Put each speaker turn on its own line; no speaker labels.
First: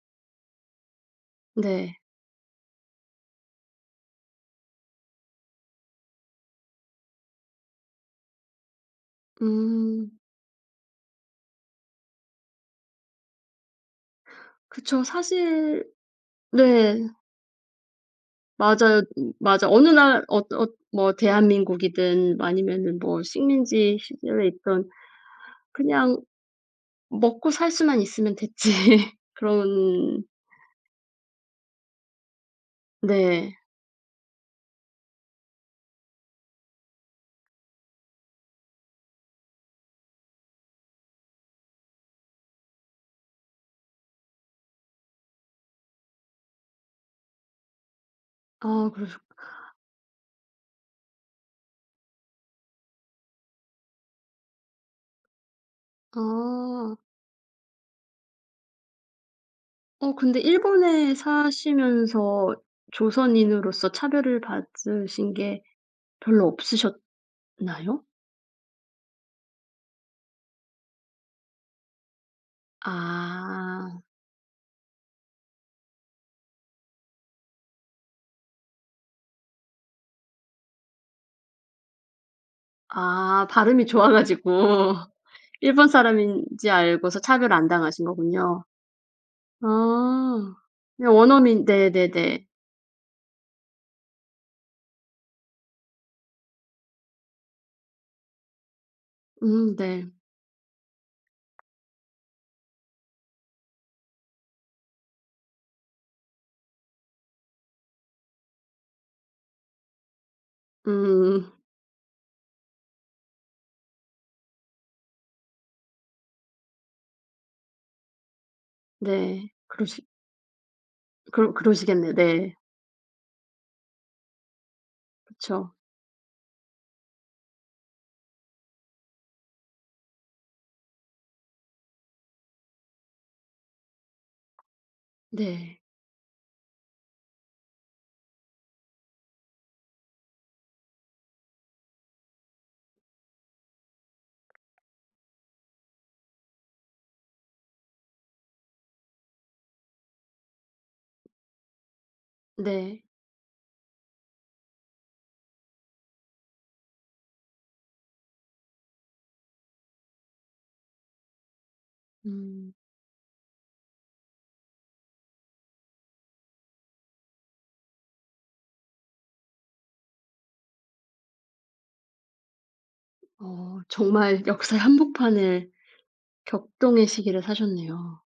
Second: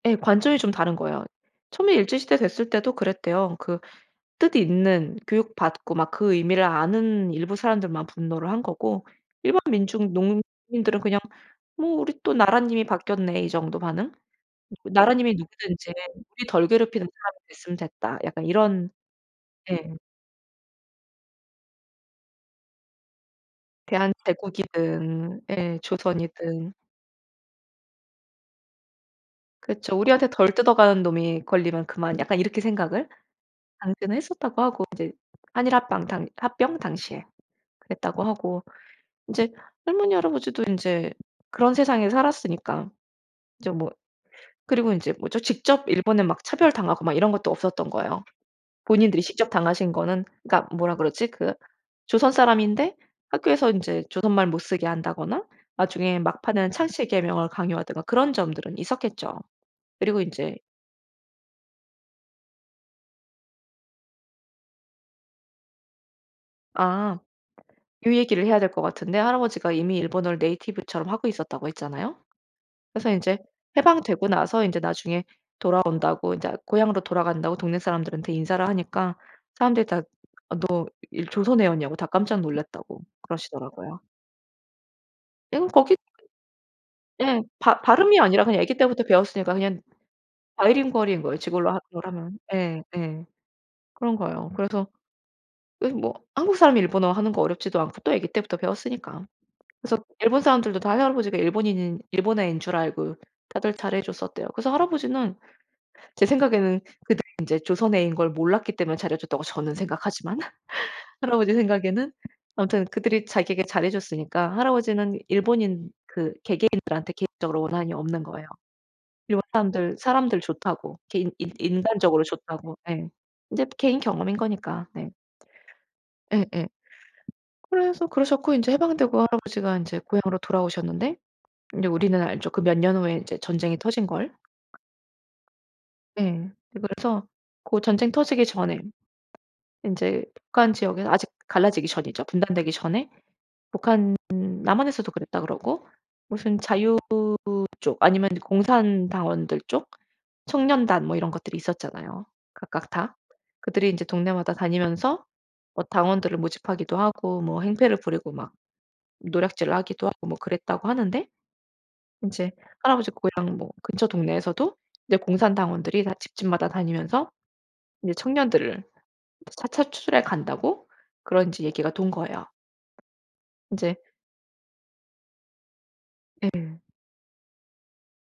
예. 관점이 좀 다른 거예요. 처음에
네.
일제시대 됐을 때도 그랬대요. 그 뜻 있는 교육 받고 막 그 의미를 아는 일부 사람들만 분노를 한 거고 일반
음.
민중 농민들은 그냥 '뭐 우리 또 나라님이 바뀌었네.' 이 정도 반응?
그쵸.
'나라님이
사실
누구든지 우리 덜 괴롭히는
네.
사람이 됐으면 됐다.' 약간 이런
맞아요. 맞아. 어느
예.
날 어떠 어 뭐 대한민국이든 아니면은 뭐 식민지 시절에 있든
대한제국이든 예
그냥
조선이든
먹고 살 수만 있으면 됐지
그쵸.
그런
'우리한테 덜 뜯어가는 놈이 걸리면 그만.' 약간 이렇게 생각을
네.
당시는 했었다고 하고 이제 한일 합방 당 합병 당시에. 그랬다고 하고 이제 할머니, 할아버지도 인제 그런 세상에 살았으니까 인제 뭐 그리고 인제 뭐죠? 직접 일본에 막 차별당하고 막 이런 것도 없었던 거예요.
아
본인들이
그러셨구
직접 당하신 거는 그니까 뭐라 그러지? 그 조선 사람인데 학교에서 인제 조선말 못 쓰게 한다거나 나중에 막판에
아.
창씨개명을 강요하든가 그런 점들은 있었겠죠.
어
그리고
근데
인제
일본에 사시면서 조선인으로서 차별을 받으신 게 별로 없으셨나요?
아. 요 얘기를 해야 될 것 같은데 할아버지가 이미 일본어를 네이티브처럼 하고 있었다고 했잖아요. 그래서 인제
아.
해방되고 나서 인제 나중에 돌아온다고 인자 고향으로 돌아간다고 동네 사람들한테 인사를 하니까 사람들이 다 "너 일 조선 애였냐."고 다 깜짝 놀랐다고
아 발음이
그러시더라고요.
좋아 가지고
에구
일본
거기
사람인지 알고서
예.
차별을 안
바
당하신
발음이 아니라 그냥
거군요.
애기 때부터 배웠으니까 그냥
아 네.
바이링구얼인 거예요.
원어민
지금으로 하 거라면.
네네네.
예. 예. 그런 거예요. 그래서 요즘 뭐 한국 사람이 일본어 하는 거 어렵지도 않고 또 애기 때부터 배웠으니까.
음
그래서
네.
일본 사람들도 다 할아버지가 일본인인 일본 애인 줄 알고 다들 잘해 줬었대요. 그래서 할아버지는 제 생각에는 그들이 인제 조선애인 걸 몰랐기 때문에 잘해 줬다고 저는 생각하지만
음.
할아버지 생각에는 아무튼 그들이 자기에게 잘해 줬으니까 할아버지는 일본인 그 개개인들한테 개인적으로 원한이 없는 거예요. 일본
네.
사람들
그러시
사람들 좋다고, 개인 인
그러 그러시겠네.
인간적으로
네.
좋다고. 예. 이제 개인 경험인 거니까. 네.
그쵸.
예예. 그래서 그러셨고 인제 해방되고 할아버지가 인제 고향으로 돌아오셨는데 이제 우리는 알죠, 그 몇 년 후에 인제 전쟁이 터진걸.
네.
예. 그래서 고 전쟁 터지기 전에 인제 북한 지역에서 아직 갈라지기 전이죠. 분단되기 전에. 북한, 남한에서도 그랬다 그러고 무슨 자유 쪽 아니면 이제 공산당원들 쪽, 청년단 뭐 이런 것들이 있었잖아요. 각각
네.
다. 그들이 이제 동네마다 다니면서 뭐 당원들을 모집하기도 하고 뭐 행패를 부리고 막 노략질을 하기도 하고 뭐 그랬다고 하는데, 인제
음.
할아버지 고향 뭐 근처 동네에서도 이제 공산당원들이 다 집집마다 다니면서 이제 청년들을 차차 추출해 간다고 그런 인제 얘기가 돈 거예요.
어
이제
정말 역사의 한복판을
예.
격동의 시기를 사셨네요.